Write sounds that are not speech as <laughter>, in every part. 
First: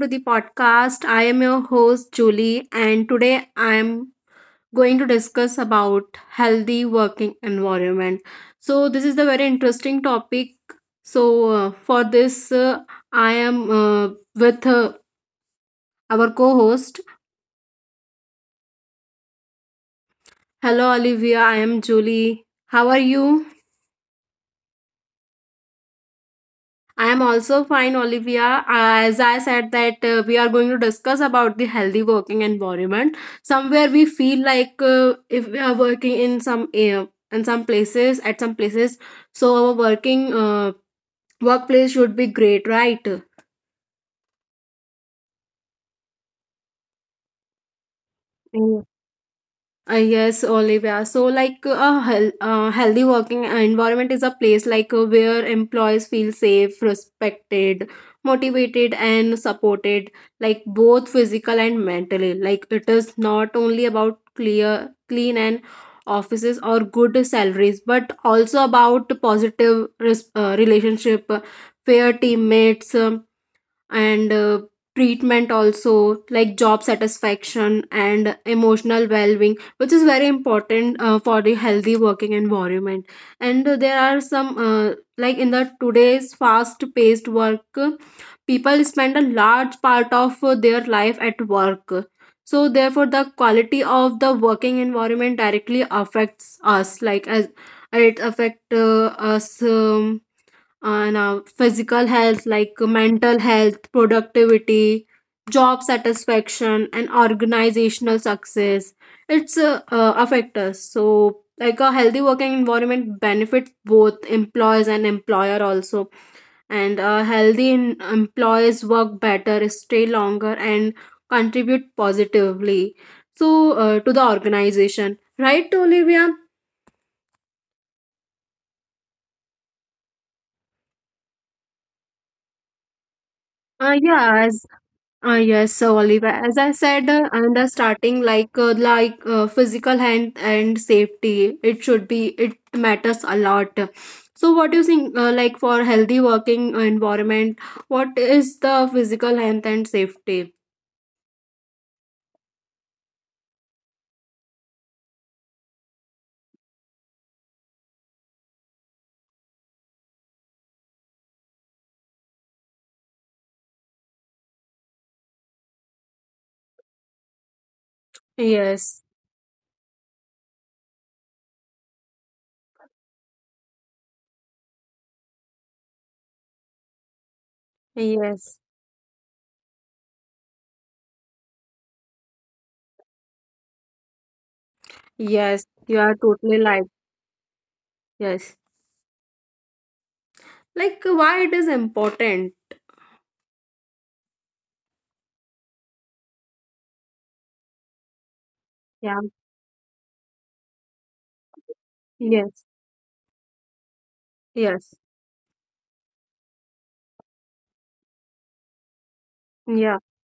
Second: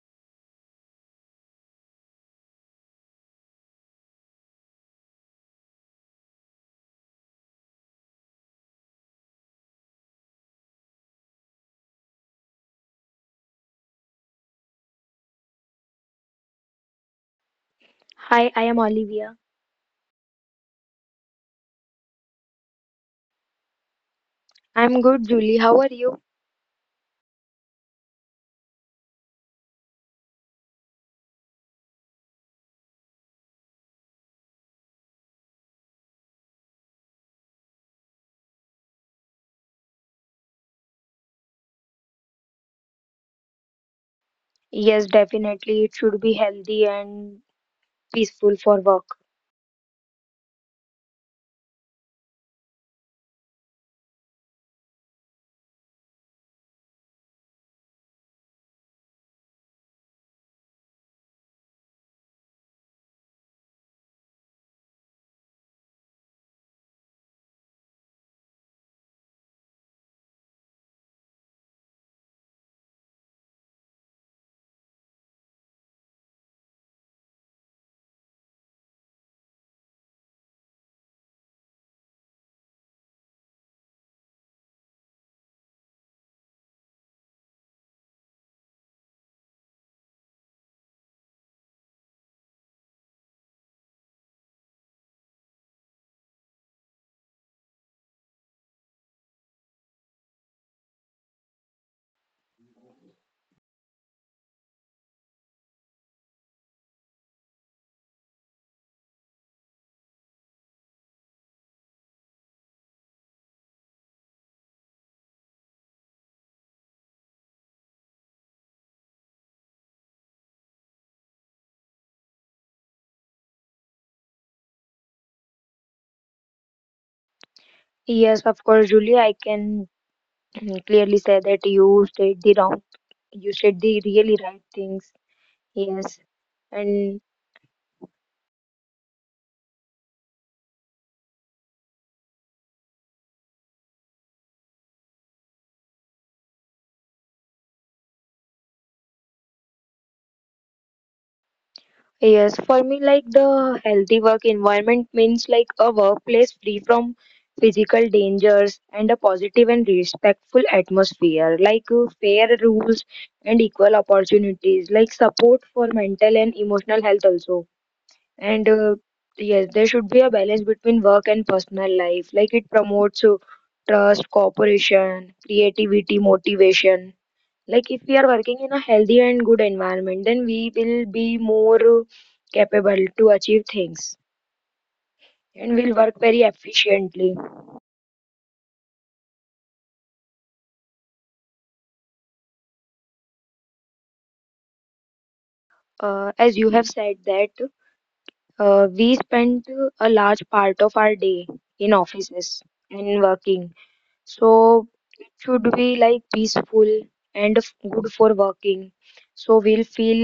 to the podcast. I am your host, Julie, and today I am going to discuss about healthy working environment. So, this is the very interesting topic. So, for this, I am with our co host. Hi, I am Olivia. Hello, Olivia. I am Julie. How are you? I'm good, Julie. How are you? I am also fine, Olivia. As I said that we are going to discuss about the healthy working environment. Somewhere we feel like if we are working in some places at some places, so our working workplace should be great, right? Yes, definitely. It should be healthy and peaceful for work. Yes, Olivia. So, like healthy working environment is a place where employees feel safe, respected, motivated, and supported, like both physical and mentally. Like it is not only about clear, clean, and offices or good salaries, but also about positive relationship, fair teammates, and treatment also, like job satisfaction and emotional well-being, which is very important for the healthy working environment. And there are some like in the today's fast-paced work, people spend a large part of their life at work. So therefore, the quality of the working environment directly affects us, like as it affect us, and physical health, like mental health, productivity, job satisfaction, and organizational success. It's affect us. So like a healthy working environment benefits both employees and employer also. And employees work better, stay longer, and contribute positively, to the organization, right, Olivia? Yes, of course, Julie. I can <clears throat> clearly say that you said the Yeah really right as things. Yes, so Yes, Oliver, as I said and in the starting, like physical health and safety, it should be, it matters a lot. So, what do you think? Like for healthy working environment, what is the physical health and safety? Yes, for me, like the healthy work environment means like a workplace free from physical dangers and a positive and respectful atmosphere, like fair rules and equal opportunities, like support for mental and emotional health also. And uh, Yes, yes, there should be a balance between work and personal life, like it promotes trust, cooperation, creativity, motivation. Like if we are yes, working in a healthy and good environment, then we will be more capable to achieve things yes. and will You are work very totally right. efficiently. Yes, like why it is important? As you have said that we Yeah. spend a large part of our day in offices Yes. and working. So Yes. it should be like peaceful and good for working. So we'll Yeah. feel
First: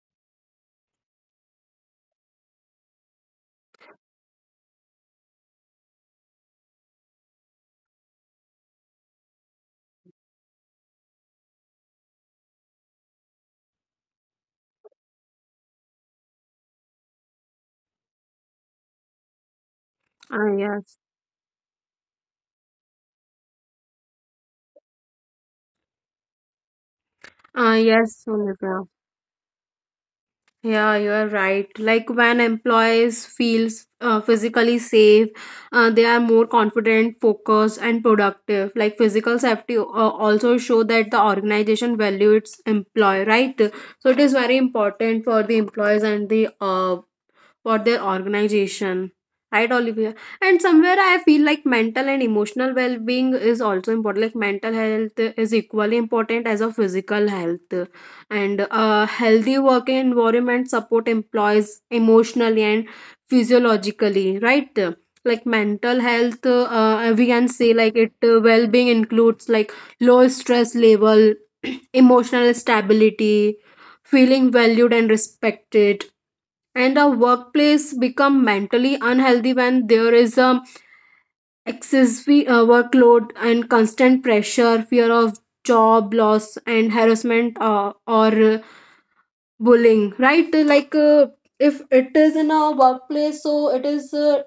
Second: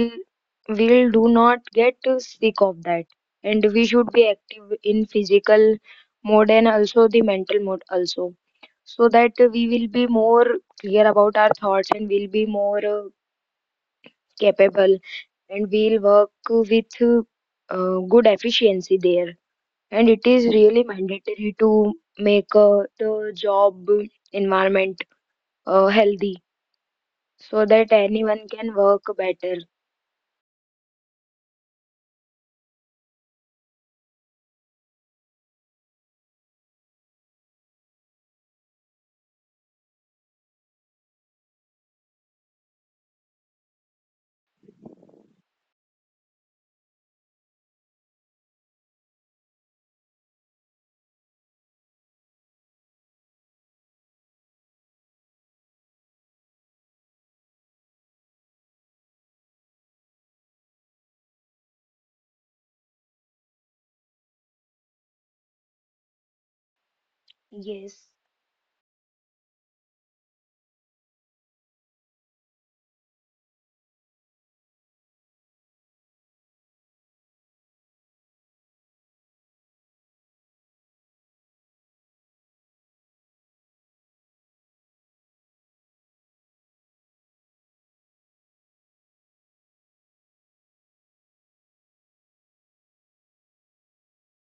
we'll do not get sick of that. And we should be active in physical mode and also the mental mode also. So that we will be more clear about our thoughts and we'll be more capable and we'll work with good efficiency there. And it is Ah, really yes. mandatory to make the job environment healthy so Ah, that yes, anyone can Olivia. work better. Yeah, you are right. Like when employees feels physically safe, they are more confident, focused, and productive. Like physical safety also show that the organization value its employee, right? So it is very important for the employees and the for their organization. Right, Olivia? And somewhere I feel like mental and emotional well being is also important. Like mental health is equally important as a physical health. And a healthy working environment support employees emotionally and physiologically, right? Like mental health, we can say like Yes. it well being includes like low stress level, <clears throat> emotional stability, feeling valued and respected. And the workplace become mentally unhealthy when there is a excessive workload and constant pressure, fear of job loss and harassment, or bullying, right? Like if it is in a workplace, so it is uh,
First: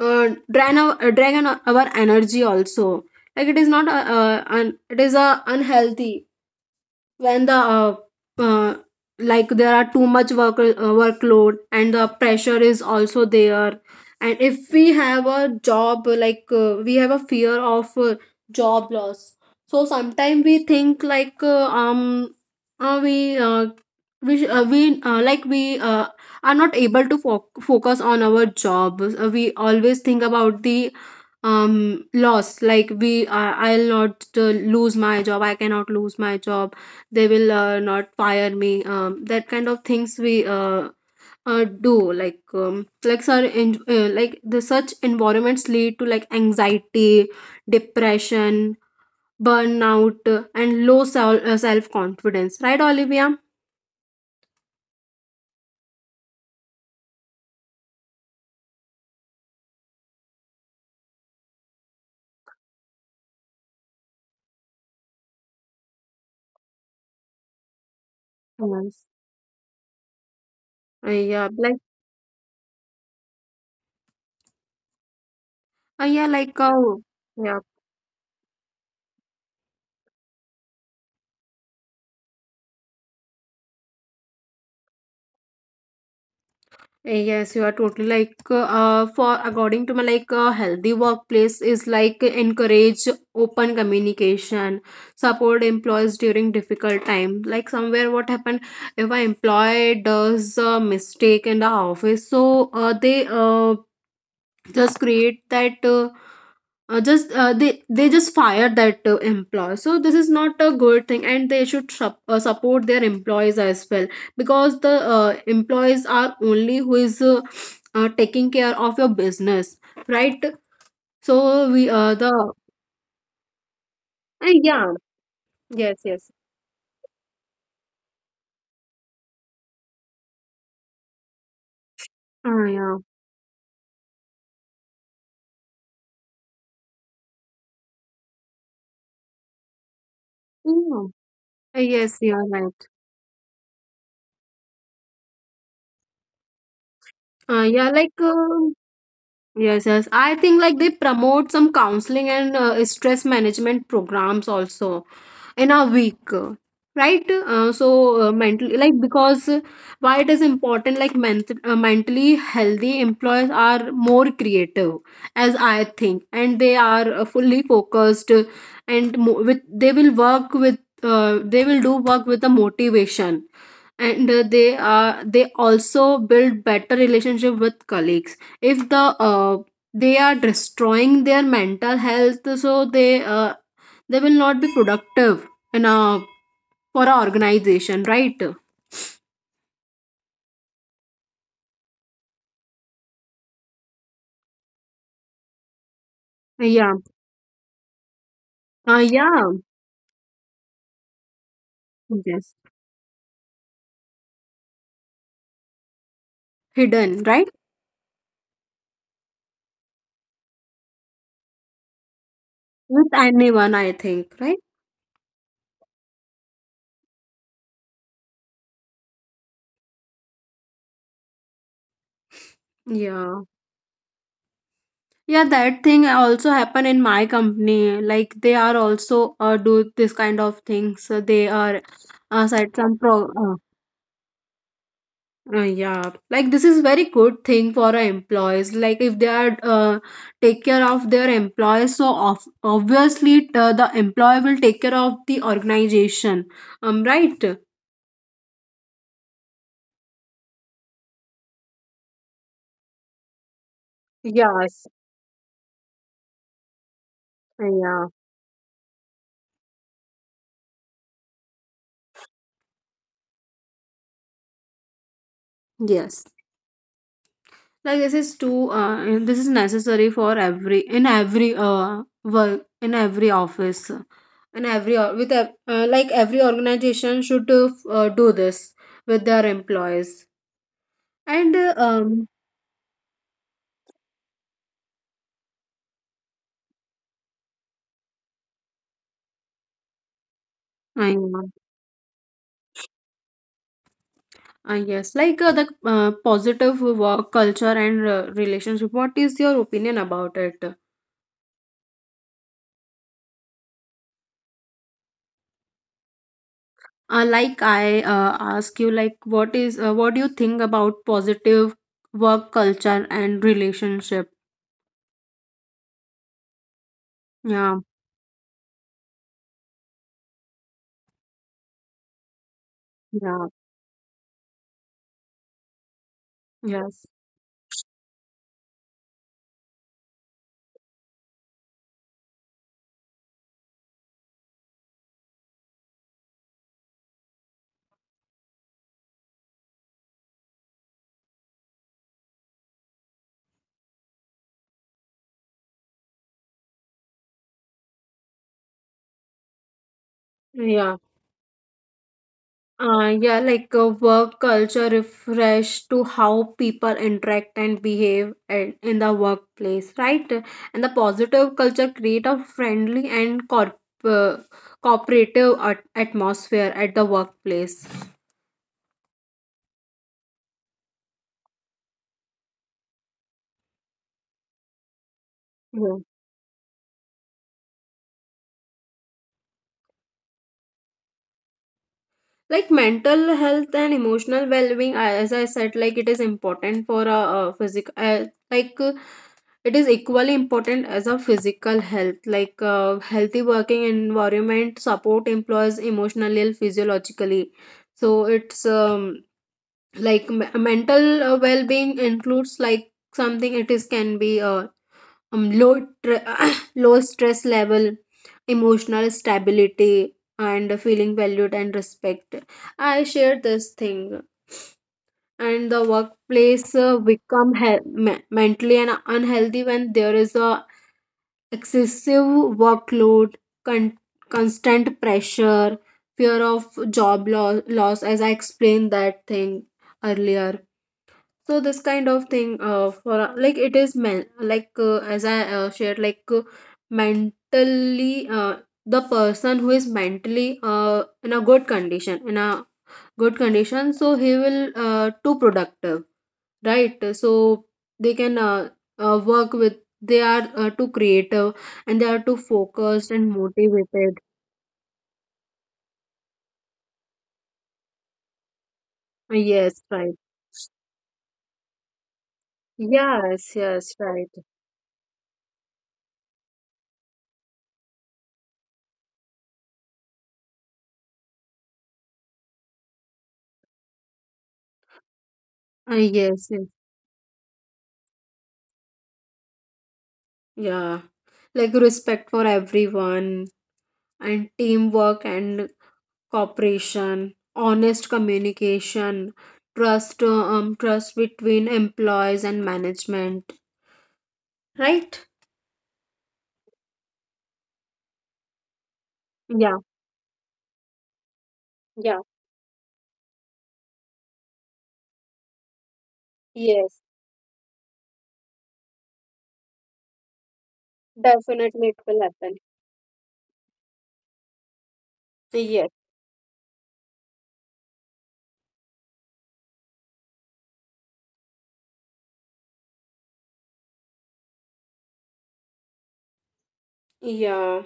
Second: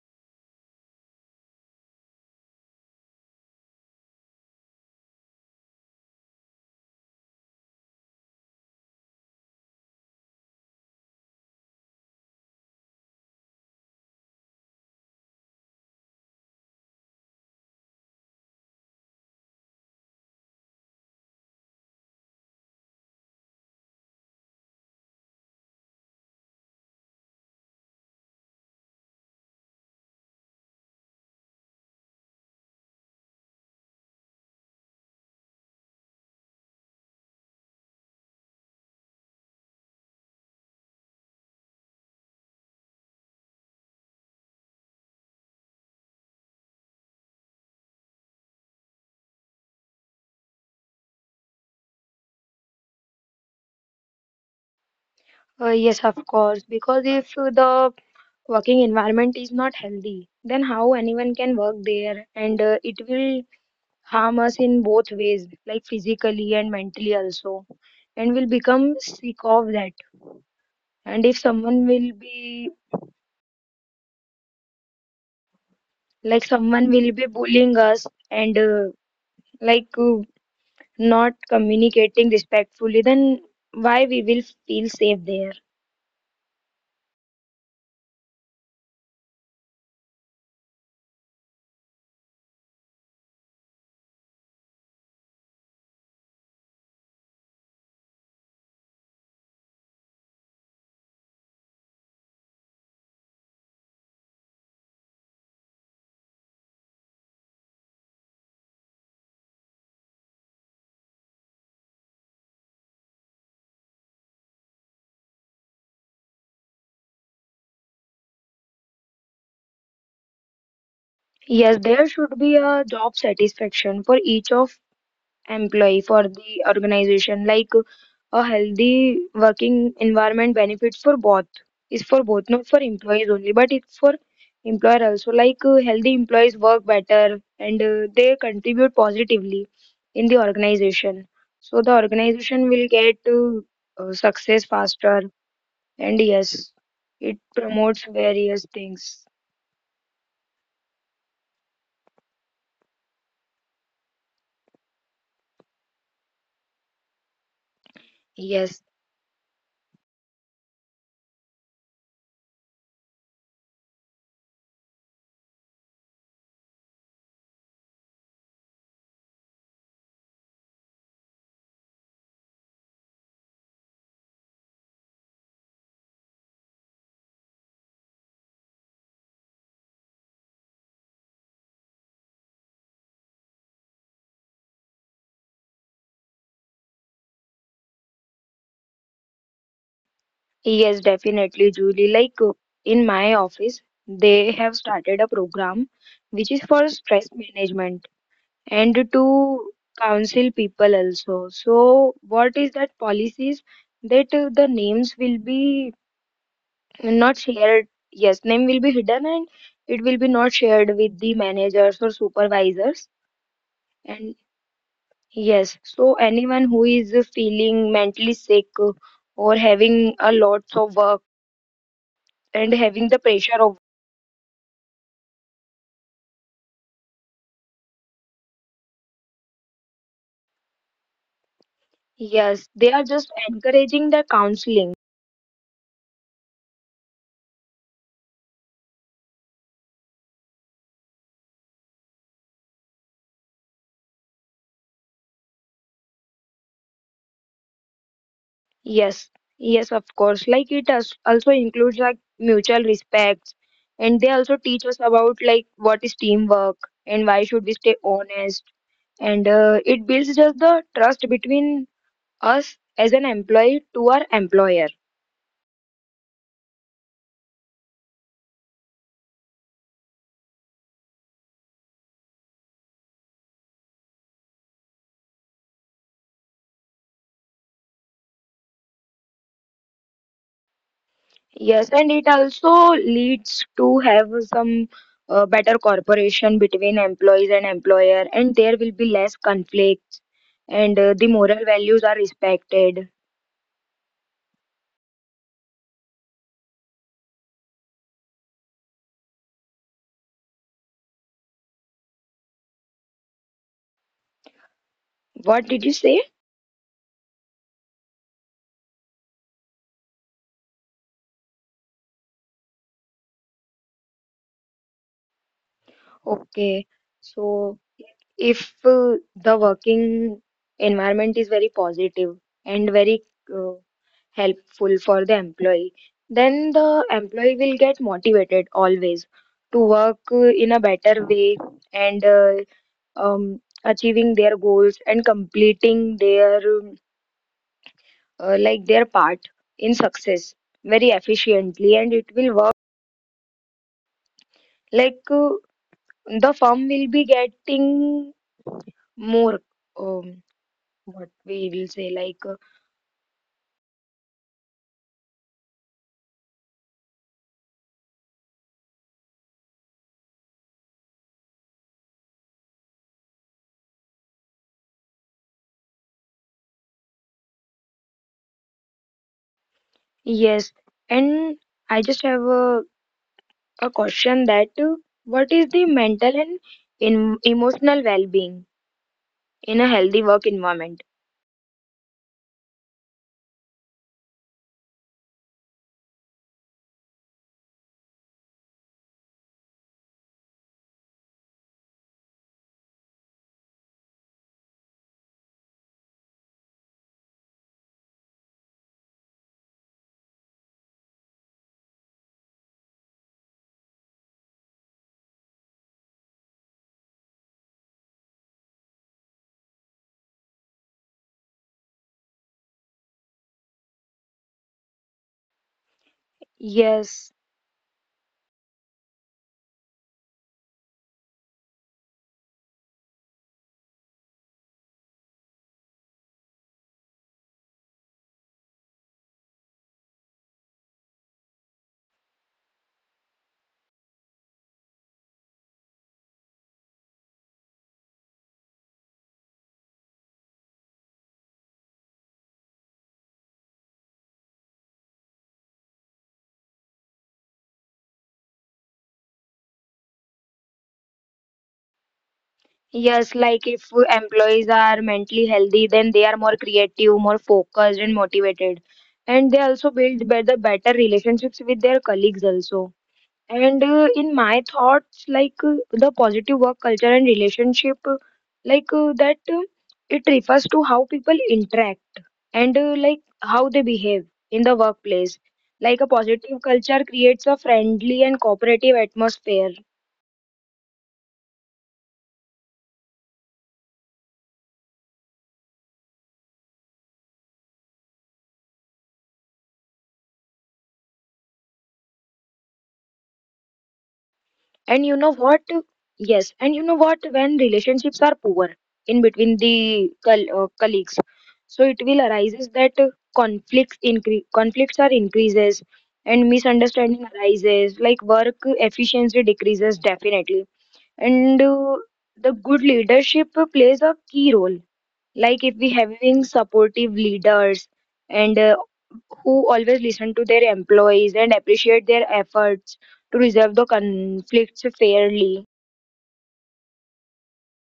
uh, drain our uh, drain our energy also. Like it is not un- It is unhealthy when the uh, like there are too much workload and the pressure is also there. And if we have a job, like we have a fear of job loss. So sometimes we think like uh, we uh, we sh- we like we are not able to focus on our job. We always think about the loss. Like we uh, I'll not lose my job, I cannot lose my job, they will not fire me, that kind of things we do. Like um, like sir in, uh, like the such environments lead to like anxiety, depression, burnout, and low self confidence, right, Olivia? Yes, of course, because if the working environment is not healthy, then how anyone can work there, and it will harm us in both ways, like physically and mentally also, and will become Yes. sick of that. Uh, And if yeah like someone will be uh, yeah like like someone uh, will be yeah. bullying us and like not communicating respectfully, then why we will feel safe there? Yes, you are totally for according to me, like a healthy workplace is like encourage open communication, support employees during difficult time. Like somewhere, what happened if an employee does a mistake in the office? So they just create that. Just They just fire that employee. So this is not a good thing and they should support their employees as well, because the employees are only who is taking care of your business, right? So Yes, we there the should be a job satisfaction for each of yeah yes, employee for yes, the organization. Like a healthy working environment benefits for both. Is for both, not for yeah, employees only, but it's for employer also. Like healthy employees work better, and they contribute positively in the yeah. organization. So the yes, you are organization right. will get success faster. And yes, it uh, yeah promotes like uh, various things. Yes, yes. I think like they promote some counseling and stress management programs also in a week, right? Mentally, Yes. like because why it is important, like mentally healthy employees are more creative, as I think, and they are fully focused, and mo- with they will work with they will do work with the motivation. And they also build better relationship with colleagues. If the they are destroying their mental health, so they will not be productive in a for a organization, right? Yes, definitely, Julie. Like in my office, they have started a program which is for Yeah, stress management and yeah, to counsel people also. So, yes, what is that policies that the names will be hidden not right, shared? Yes, name will be hidden and it will be not shared with the managers or supervisors. with anyone I think And right, yes, so anyone who is feeling mentally sick or having a lot of work and having the yeah, pressure. yeah, that thing also happen in my company, like they are also do this kind of things. So they are Yes, set they some are pro just encouraging the counseling. uh, yeah, like this is very good thing for our employees. Like if they are take care of their employees, so obviously the employee will take care of the organization. Right? Yes, yes, of course. Like it also includes like mutual respect, and they also Yes, teach us about like what is teamwork and why should we stay yeah. honest. And it builds just the trust between us as an employee to our employer. Yes. Like this is too. And this is necessary for every, in every work, in every office, in every like every organization should do this with their employees. And Yes, and it also leads to have some better cooperation between employees and employer, and there will be less conflict, and I the know. moral values are respected. Yes, like the positive work culture and relationship. What is your opinion about it? What did you say? Like I ask you, like what do you think about positive work culture and relationship? Okay, so Yeah, if the working environment is very positive and very yeah, uh, helpful for the employee, then yes, the employee will get motivated always to work in a better way, and achieving their goals and completing their like their part in success very efficiently, and it will work like the firm will be getting more, um, yeah. what we will say, like, Yeah, like work culture refresh to how people interact and behave in the workplace, right? And the positive culture create a friendly and uh, cooperative atmosphere at the workplace. yes, and I just have a question that what is the Yeah. mental and emotional well-being in a healthy work environment? Like mental health and emotional well-being, as I said, like it is important for a, physical. It is equally important as a physical health. Like healthy working environment support employees emotionally and physiologically. So mental well-being includes like something. It is can be low tr- <coughs> low stress level, emotional stability, and feeling valued and respect. I share this thing. And the workplace Yes, mentally and unhealthy when there is a excessive workload, con- constant pressure, fear of job loss, as I explained that thing earlier. So this kind of thing, for like it is men like as I shared, like mentally, the person who is mentally in a good condition, in a good condition, so he will too productive, right? So they can work with, they are too creative, and they are too focused yes. and Like if motivated. employees are mentally healthy, then they are more creative, more focused, and motivated, and they yes, also right, build better relationships with their colleagues also. yes, And yes, uh, in right. my thoughts, like the positive work culture and relationship, like that it refers to how people interact and like how they behave in the workplace. Like a yes, positive yes, culture creates a friendly and cooperative atmosphere. yeah, like respect for everyone, and teamwork and cooperation, honest communication, trust, trust between employees and management, And you right, know what? Yes, and you know what? When relationships are poor in between yeah, the colleagues, so it will yeah, arises that conflicts are increases and yes, misunderstanding arises. Like work efficiency decreases definitely, and definitely it will happen, the good leadership plays a key role, like if yes, we having supportive leaders and who always listen to their employees and appreciate their efforts to resolve the conflicts fairly. yeah.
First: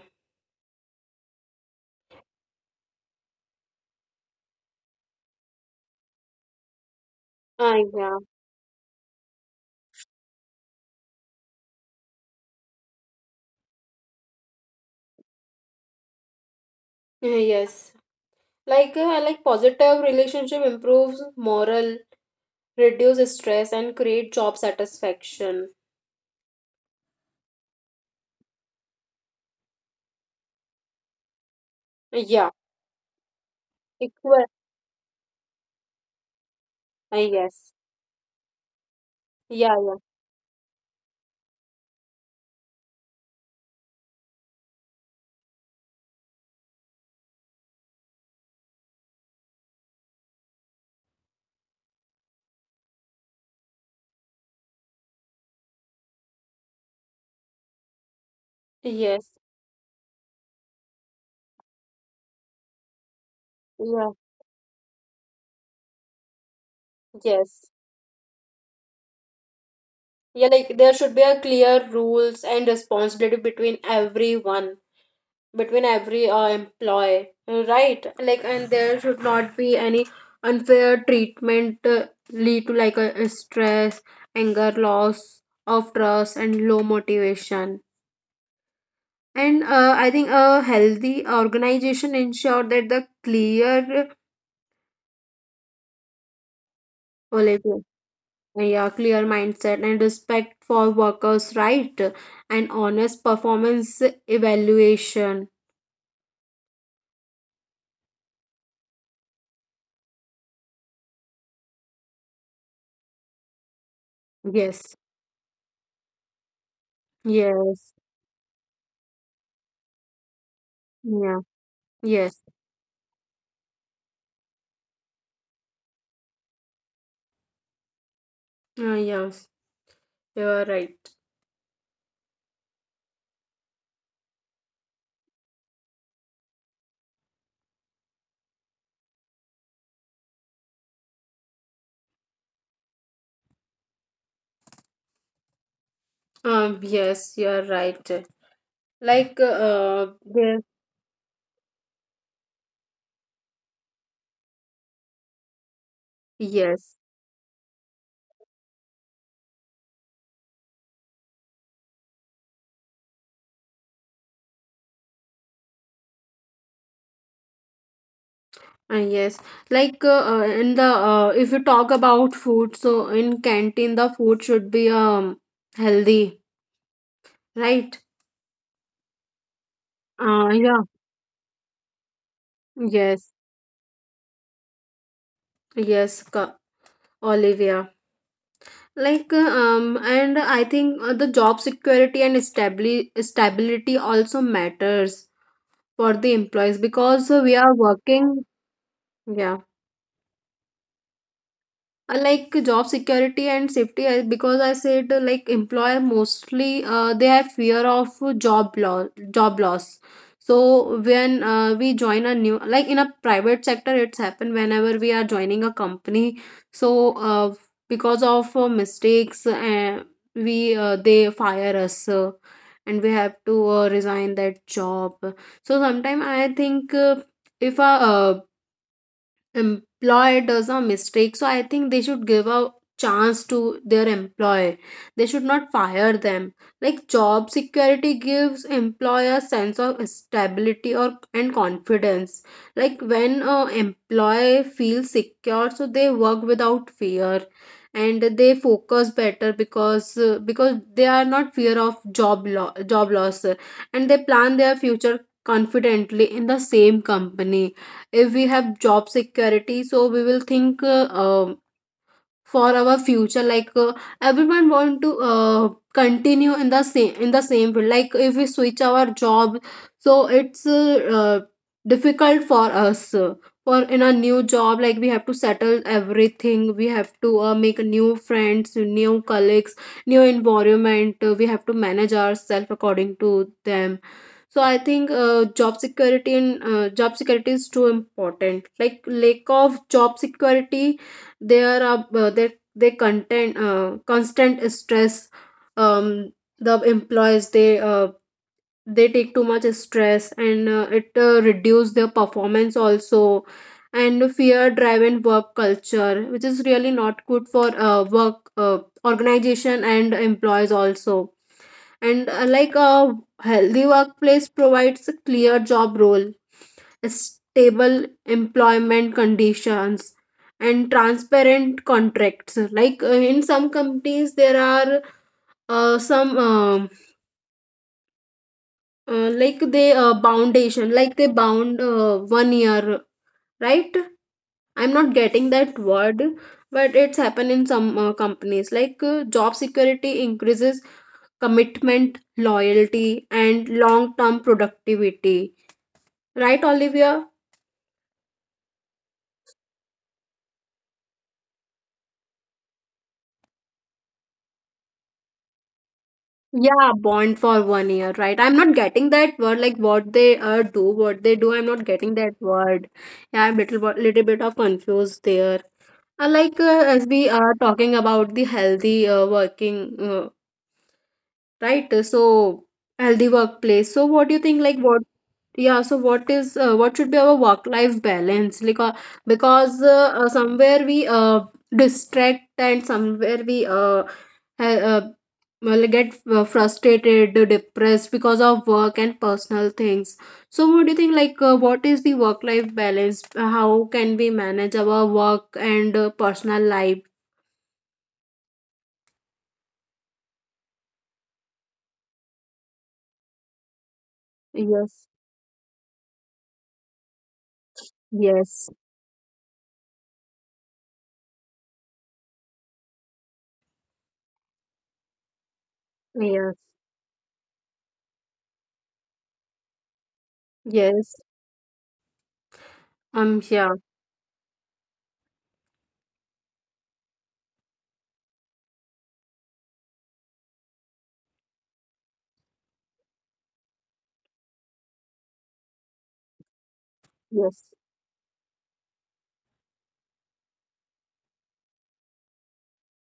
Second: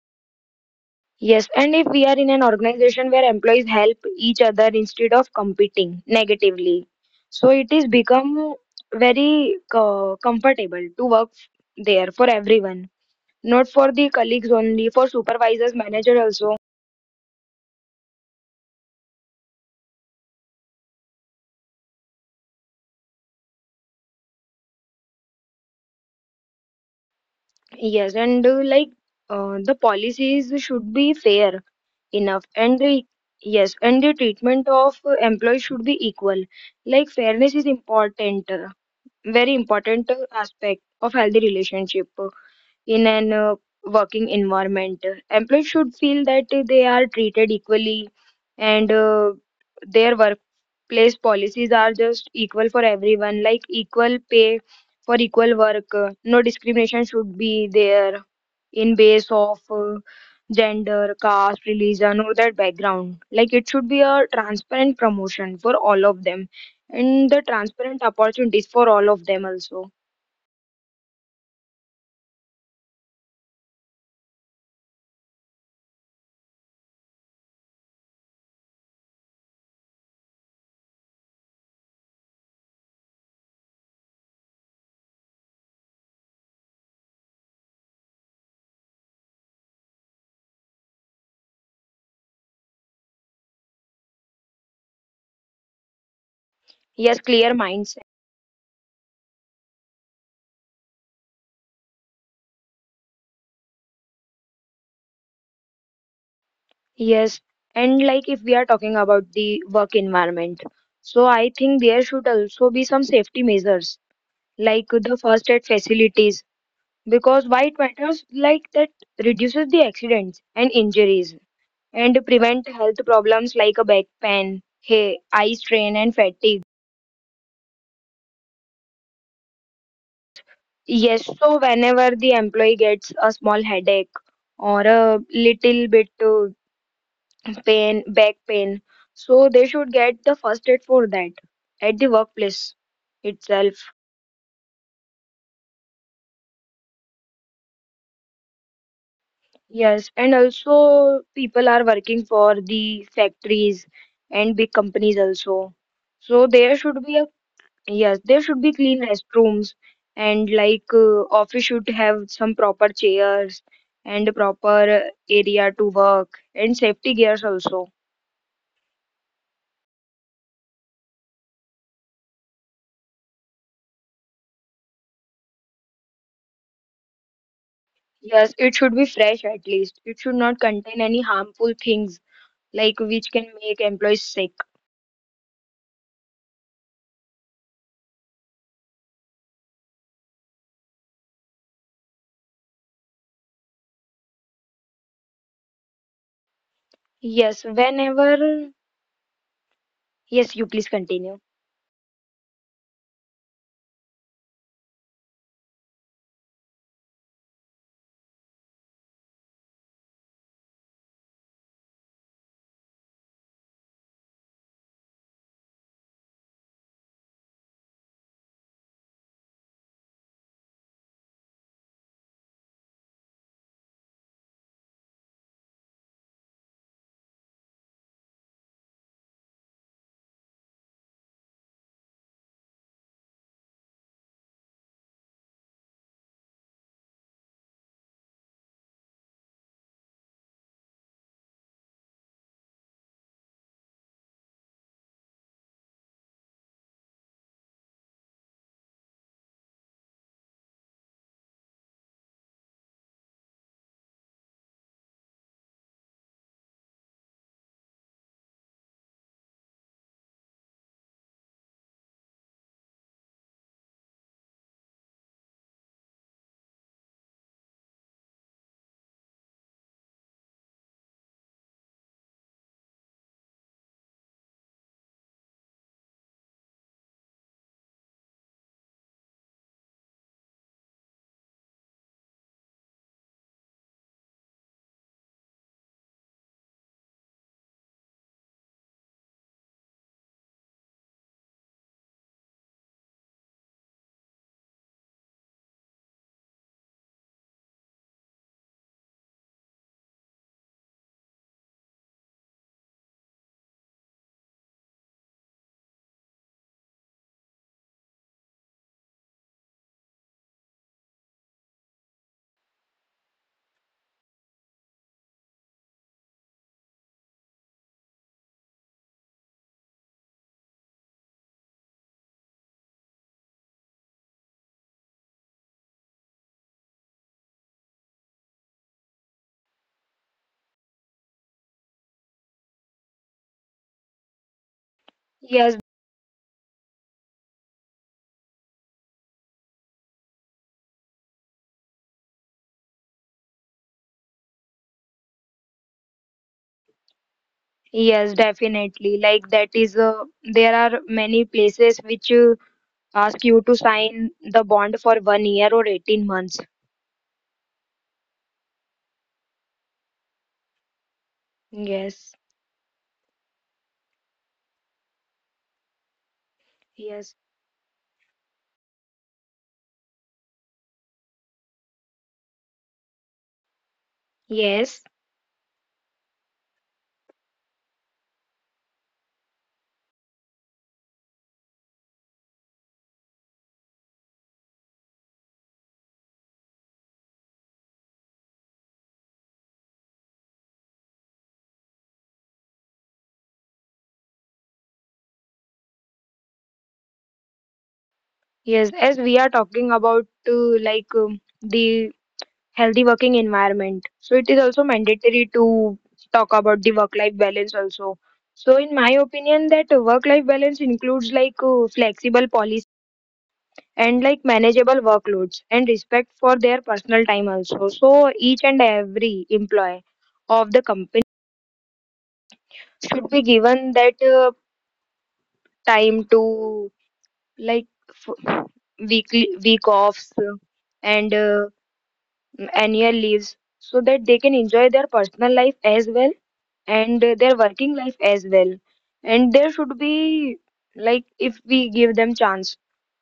Yes, and if we are in an organization where employees help each other instead of competing negatively, so it Ah, is yeah. become very comfortable to work there for everyone, not for the colleagues only, for supervisors, manager also. Yeah, <laughs> yes. Like positive relationship improves moral, reduces stress, and create job satisfaction. Yes, and like the policies should be fair enough, Yeah. and the, yes, and the Equal. treatment of employees should be equal, like fairness is Yes. important, very Yeah. Yeah. important aspect of healthy relationship in an working environment. Employees should feel that they are treated equally, and their workplace policies are just equal for everyone, like equal pay for equal work, no discrimination should be there in base Yes. of gender, caste, religion, or their background. Like it should be Yeah. a transparent promotion for all of them and the Yes. transparent opportunities for all of them also. Yeah. Like there should be a clear rules and responsibility between everyone, between every employee, right? Like, and there should not be any unfair treatment, lead to like a stress, anger, loss of trust, and low motivation. And I think a healthy organization ensure that the clear, Yes, well, clear like, mindset. Yeah, clear mindset and respect for workers, right? And honest performance evaluation, Yes, and like if we are talking about the work environment, so I think there should also be some safety measures like yes, the first aid facilities, because why it yes, matters like that reduces the accidents and injuries yeah, and yes, prevent health problems like a back pain, hey, eye strain, and fatigue. Yes, you are right. Yes, so whenever the employee gets a small headache or a little bit pain, back pain, so they should get the first aid for that at the workplace itself. Yes, you are right. Like, Yes, and yes, also people are working for the factories and big companies also. So there yes, should be a. Yes, there should be clean restrooms, and like office should have some proper chairs and a proper area to work and safety gears also. and yes, like, in the if you talk about food, so in canteen, the food should be healthy, right? Yes, it should be fresh at least. It should not Yeah, contain any harmful things like which yes, can make employees sick. yes, Olivia. Like, and I think the job security and stabli stability also matters for the employees, because we Yes, are working. whenever Yeah. yes, you please continue. Like job security and safety I, because I said, like employer mostly, they have fear of job loss. So when we join a new, like in a private sector, it's happened whenever we are joining a company. So because of mistakes, we they fire us, and we have to resign that job. So sometimes I think if a employer does a mistake, so I think they should give a chance to their employee. They should not fire them. Like, job security gives employer sense of stability or and confidence. Like when a employee feels secure, so they work without fear and they focus better, because they are not fear of job loss, and they plan their future confidently in the same company. If we have job security, so we will think, for our future, like, everyone want to continue in the same field. Like if we switch our job, so it's difficult for us, for in a new job. Like we have to settle everything, we have to make new friends, new colleagues, new environment. We have to manage ourselves according to them. So I think job security, and job security is too important. Like lack of job security, there are that they content, constant stress. um, the employees, they take too much stress, and it reduce their performance also, and fear driven work culture which is really not good for work, organization and employees also. And like a healthy workplace provides a clear job role, stable employment conditions, and transparent contracts. Like in some companies there are some, like they boundation, like they bound, 1 year, right? I'm not getting Yes, that word. But it's happened in some companies. Like job security increases commitment, loyalty, and long term productivity. Right, Olivia? yes, definitely. Like that is, there are many places which ask you to sign the bond for one year or 18 months. Yeah, bond for 1 year, right? I'm not getting that word. Like what they do, what they do, I'm not getting Yes. that word. Yeah, I'm little bit of confused there. Like, as we Yes, are talking about the healthy, working, right? So, healthy workplace. So what do you think? Like yes, what? Yeah. So what should be our work life balance? Like, because somewhere we distract, and somewhere we ha- uh well, get frustrated, depressed because of work and personal things. So what do you think? Like what is the work life balance? How can we manage our work and personal life? yes. As we are talking about like the healthy working environment, so it is also Yes, mandatory to talk about the work-life balance also. yes, So, in my opinion, that work-life balance includes like flexible policies and like manageable workloads and respect for yes, their personal time also. So, each and every employee of the yes. company should be Yeah, given that time to like weekly week offs, and annual leaves, so that they can enjoy their personal life as well and their yes, working life as well, and there should be, like if we give them chance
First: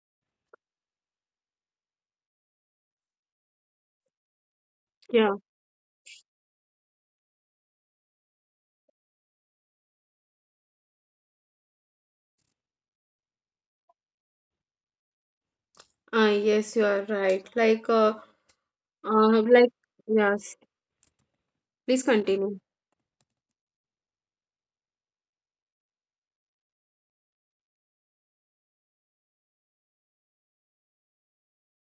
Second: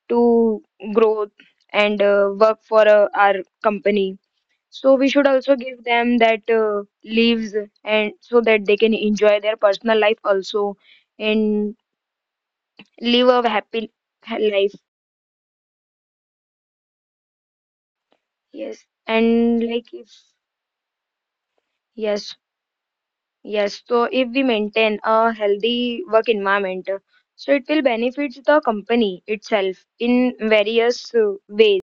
to grow and work for our company, so we should yeah. also give them that leaves, and so that they can enjoy their personal life also and live a happy life. Yes, you are right. Yes, and Like, like if, yes. Please yes, continue. yes. So if we maintain a healthy work environment, so it will benefit the company itself in various ways.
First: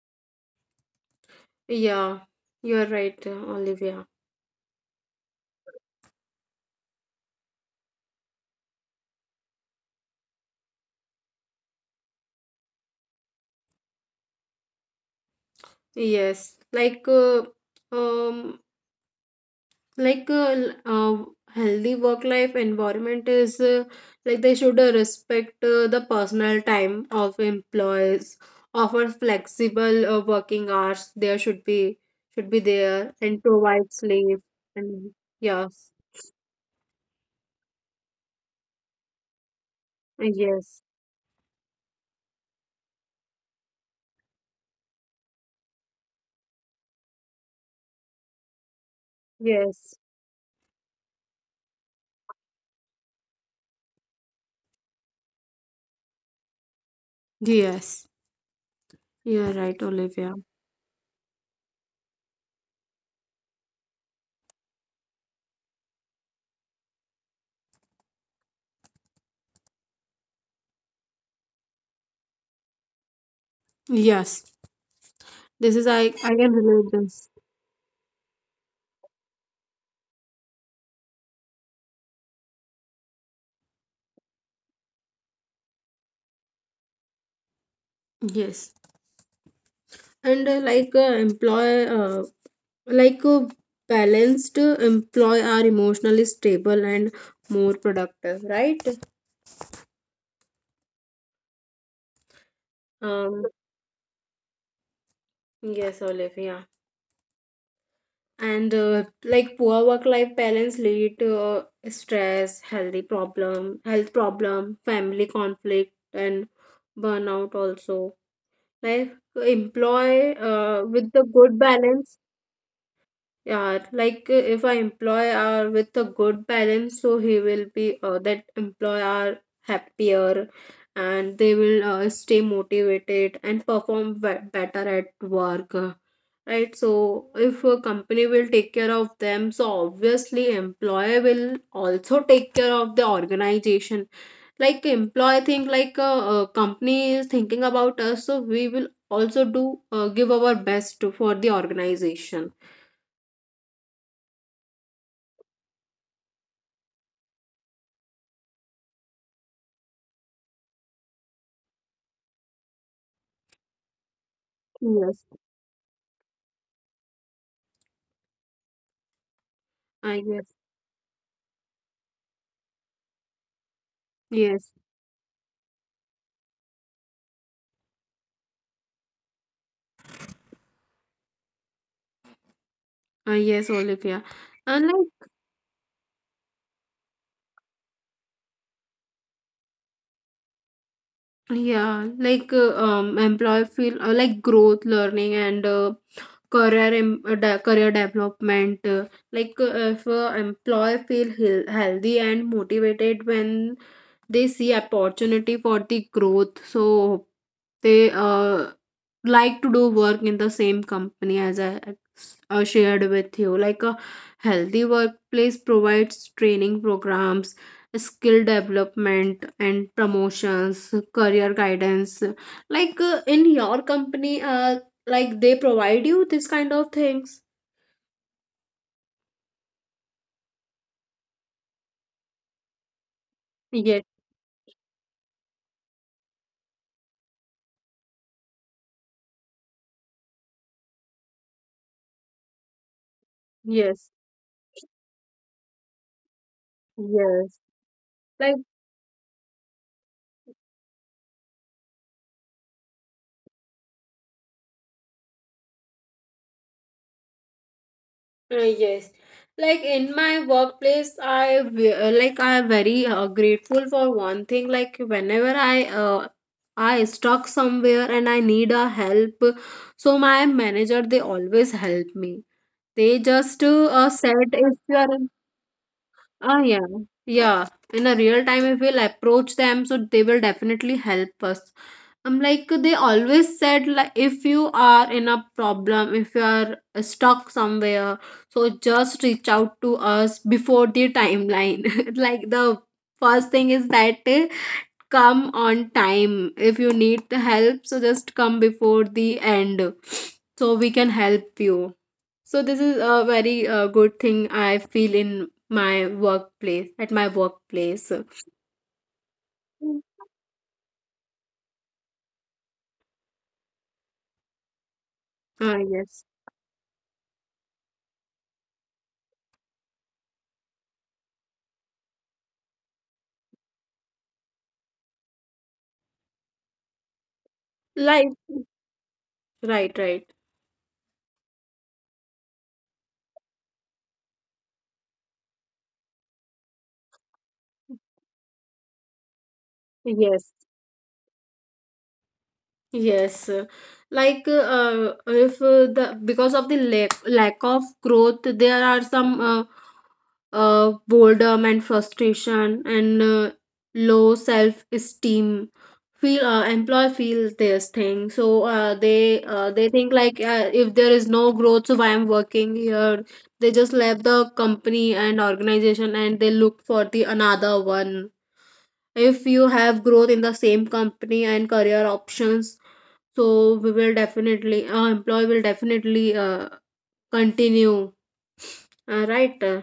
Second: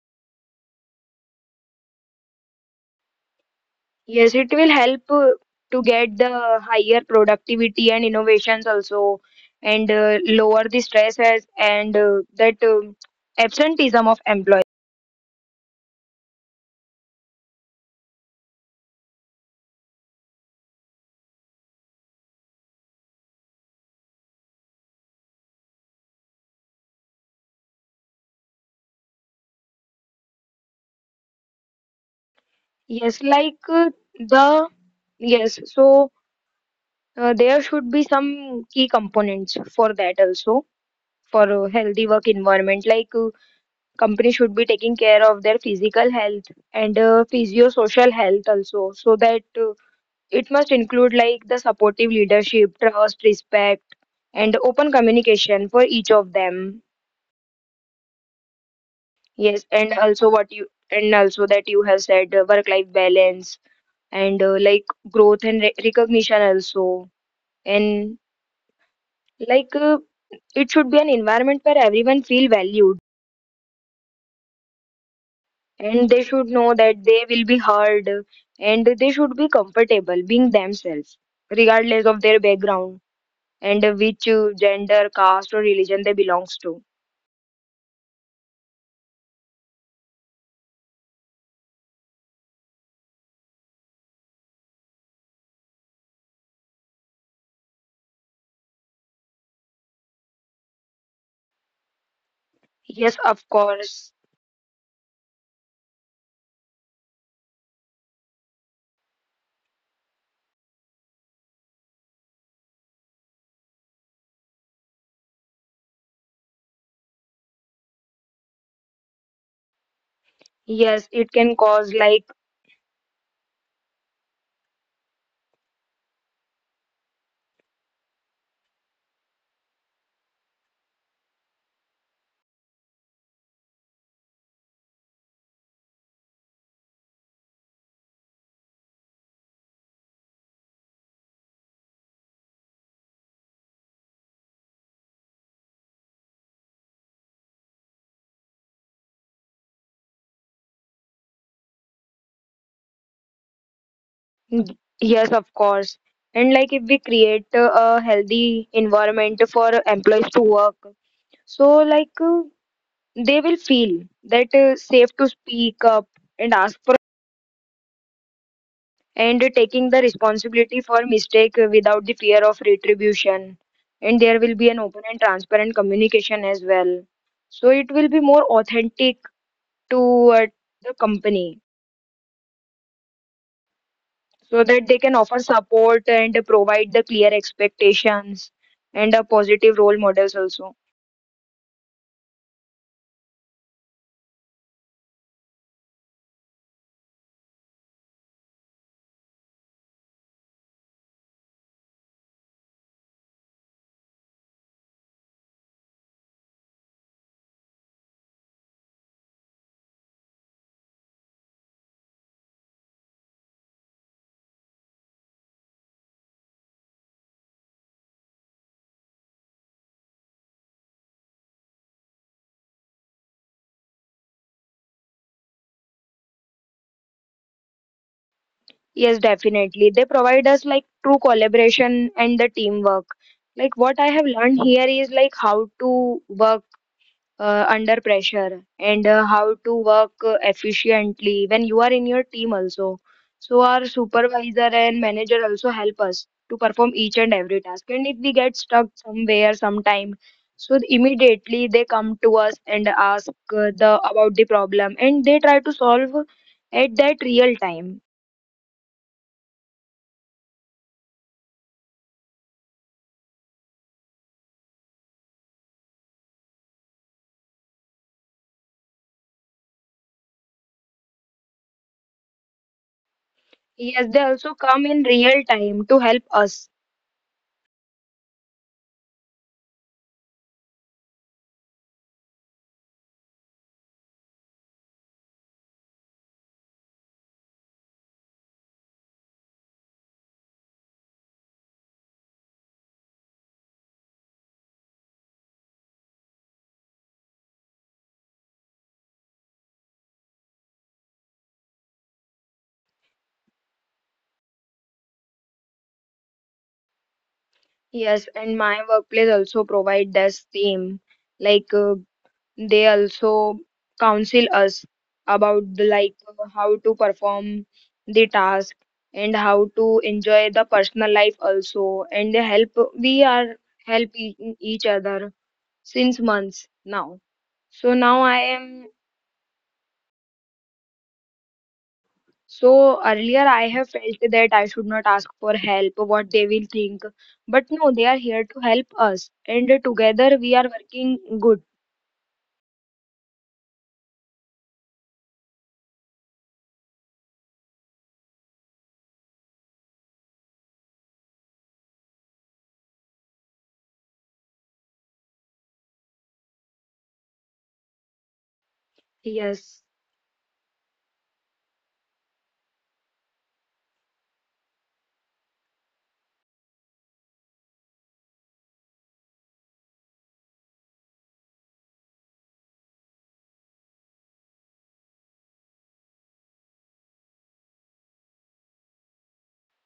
Yeah, you are right, Olivia. Yes, it will help to get the higher productivity and innovations also, and lower the stresses and that absenteeism of employees. Yes, um, like healthy work life environment is, like they should respect the personal time of employees, offer flexible working hours, there should be there, Yes, and like provide sleep the, and yes. yes, So there should be some key components for that also yes, for a healthy work environment. Like companies should be taking care of their physical health and physio-social health also, so that yes. it must include like the supportive leadership, trust, respect, and open communication for each of them. Yes, you're Yes, right, and also Olivia. what you, and also that you have said, work-life balance and like growth and recognition also, and like it should be an environment where everyone feel valued, Yes, this is I. and they I should can know relate that they this. will be heard, and they should be comfortable being themselves, regardless of their background and which gender, caste, or religion they belongs to. Yes, and like employer, like a balanced employee are emotionally stable and more productive, right? Yes, Um, of course. yes, Olive, yeah. And like poor work life balance lead to stress, health problem, family conflict, and burnout also, like employ Yes, with the it can good cause balance. like. Yeah, like, if I employ are with a good balance, so he will be, that employer happier, and they will stay motivated and perform better at work. Right. So if a company will take care of them, so obviously employer will also take care of the organization. Like employee, think like a company is thinking about us, so we will also do, give our best for the organization. Mm, yes, of course. And like if we create a healthy environment for employees to work, so like they will feel that safe Yes. to speak up and ask and taking the Ah, yes, responsibility for mistake without the fear of retribution, and there will be yes, an open and transparent communication as well, so it will be more authentic to the company, ah, yes, Olivia. so that And they can like, offer support and provide the clear expectations and positive role models also. yeah, like, employee feel, like growth, learning, and career em de career development, like, if employee feel healthy and motivated when they see opportunity for the growth, so they like to do work in the same company, as I shared with you. Like a healthy workplace provides training programs, skill development, and promotions, career guidance. Like, in your company, like they provide you this kind of things. Yes, definitely they provide us like true collaboration and the teamwork. Like what Yes, I have learned here is like how to work under pressure and how to work efficiently when you are in your team also. So our yes, supervisor and manager also help us to perform each and every yes. task. And if we get Like, stuck somewhere sometime, so immediately they come to us and ask the about the problem, and they try to solve at that real time. Yes, like in my workplace like I am very grateful for one thing. Like whenever I stuck somewhere and I need a help, so my manager they always help me. They just Yes, they also said if come you in are. real time to help Ah, us. yeah, yeah. In a real time, if we'll approach them, so they will definitely help us. I'm like they always said, like if you are in a problem, if you are stuck somewhere, so just reach out to us before the timeline. <laughs> Like the first thing is that come on time. If you need the help, so just come before the end so we can help you. So this is a very good thing I feel in my workplace at my workplace. Yes, and my workplace also provide the same, like they also counsel us about Ah, the, like yes, how to perform the task and how to enjoy the personal life also, and they help, we are help each other since months now, so now life. I am, Right, right, so earlier I have felt that I should not ask for help, what they will think. But no, they are here to help us, and together yes. we are working good. Yes, like, if the because of the lack of growth, there are some boredom and frustration and low self esteem. Feel Employee feel this thing, so Yes. they think like, if there is no growth, so why I'm working here? They just left the company and organization, and they look for the another one. If you have growth in the same company and career options, so we will definitely, our employee will definitely continue, right?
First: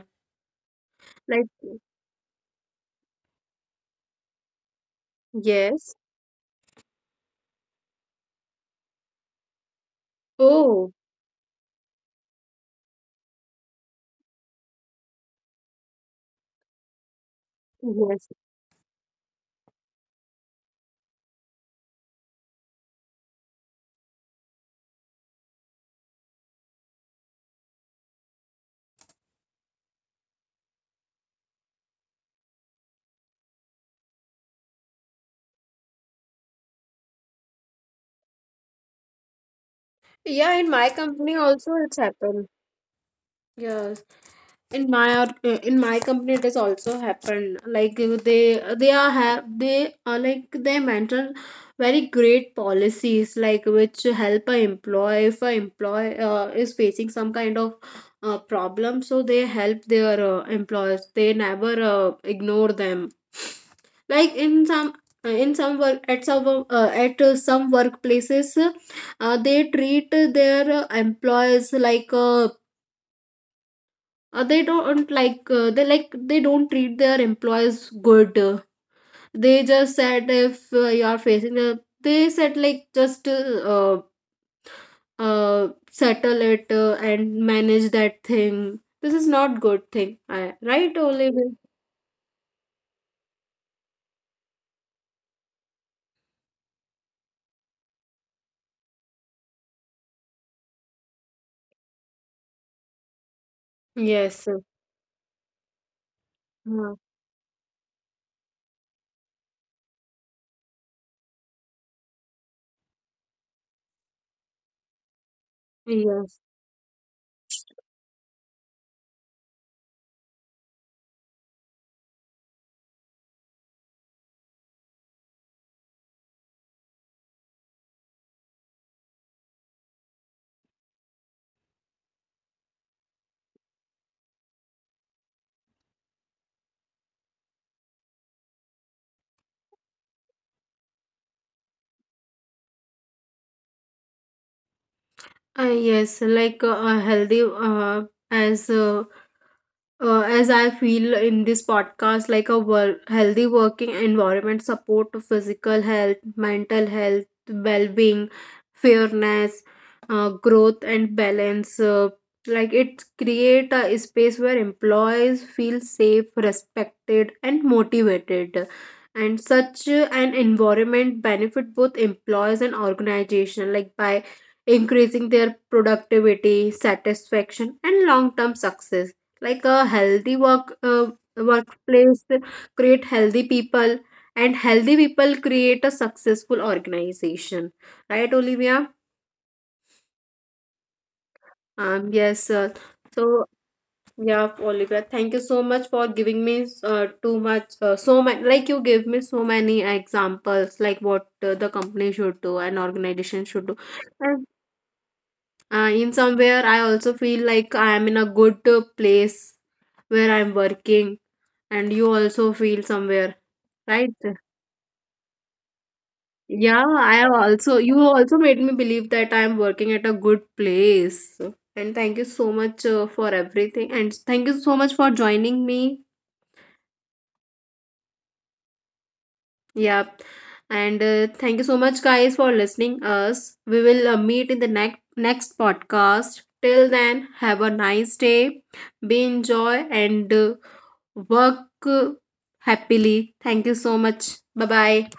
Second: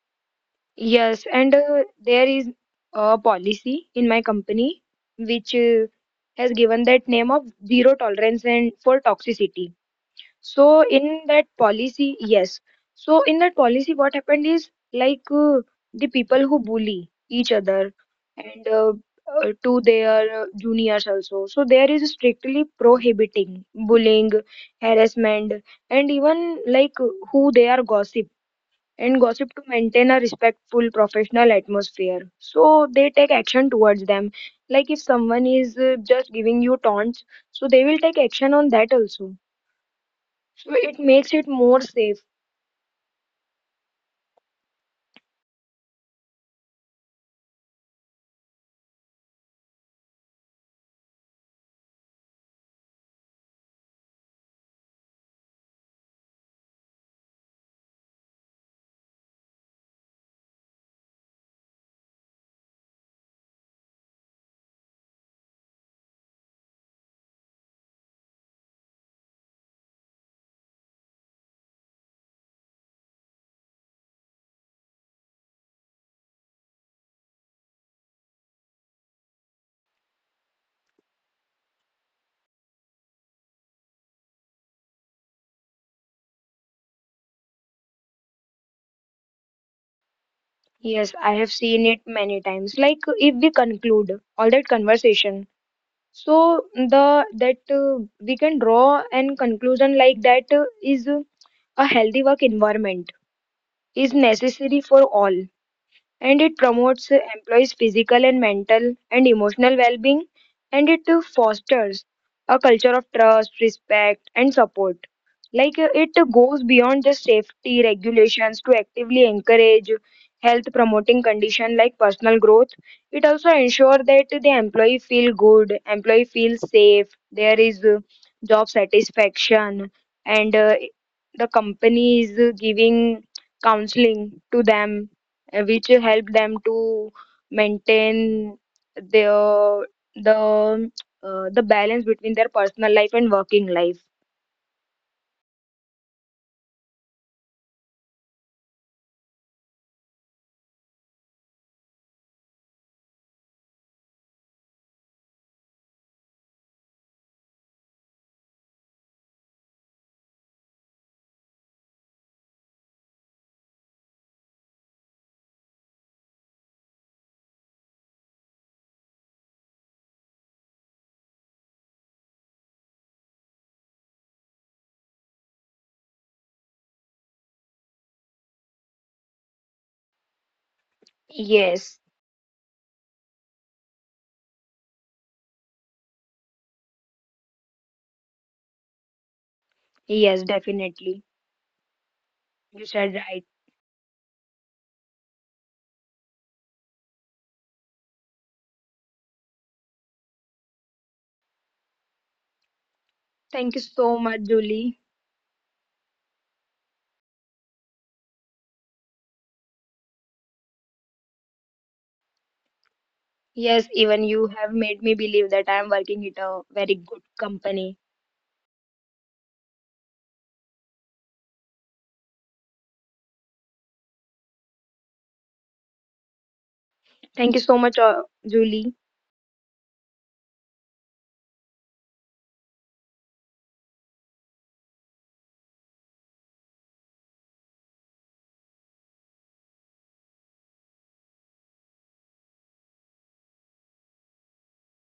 Yes, Like, and there is a policy in my company which yes. has given that name of zero tolerance and for toxicity. So Oh, in that policy, yes. So in that policy, what happened is like the people who bully each other yes. and to their juniors also. So there is strictly prohibiting bullying, harassment, and even like who they are gossip and gossip to maintain a respectful professional atmosphere, so they take action towards them, like if someone is just giving you taunts, so they will take action on that also, Yeah, in so my it company makes it also more it's safe. happened. Yeah, in in my company it has also happened. Like, they are have they are like they mention very great policies like which help a employee if a employee is facing some kind of problem, so they help their employers, they never ignore them. Like in some, in some work at at some workplaces, they treat their employees like, they don't like, they don't treat their employees good. They just said if you are facing a, they said like just uh, settle it and manage that thing. This is not good thing I, right Yes, I Oliver? have seen it many times. Like if we conclude all that conversation, so the that we can draw an conclusion like that is a healthy work environment is Yes, necessary for all, and it promotes employees' physical and mental and emotional well being, and it fosters a culture of trust, respect, and support. Like it yes, goes beyond just safety regulations to actively encourage health promoting condition like personal growth. It also ensure that the employee feel good, employee feel safe, there is job satisfaction, and the company is giving counseling to them, which help them to maintain their the the balance between their personal life and working life. Yes, like, a healthy, uh, as uh, as I feel in this podcast, like a healthy working environment support to physical health, mental health, well-being, fairness, growth, and balance. Like it create a space where employees feel safe, respected, and motivated. And such an environment benefit both employees and organization, like by increasing their productivity, satisfaction, and long-term success. Like a healthy Yes. workplace create healthy people, and healthy people create a successful organization. Right, Olivia? Yes, definitely. Yes, You said so, right. yeah, Olivia, thank you so much for giving me too much so much. Like you gave me so many examples like what the company should do and organization should do. Thank you so much, And Julie. In somewhere I also feel like I am in a good place where I'm working, and you also feel somewhere. Yes, Right. even you have made me believe that I am working at a Yeah, very I good have also, company. you also made me believe that I am working at a good place. And thank you so much for everything. And thank you so much for joining me. Thank you so much, Julie. Yeah. And thank you so much, guys, for listening us. We will meet in the next podcast. Till then, have a nice day. Be enjoy and work, uh, happily. Thank you so much. Bye bye.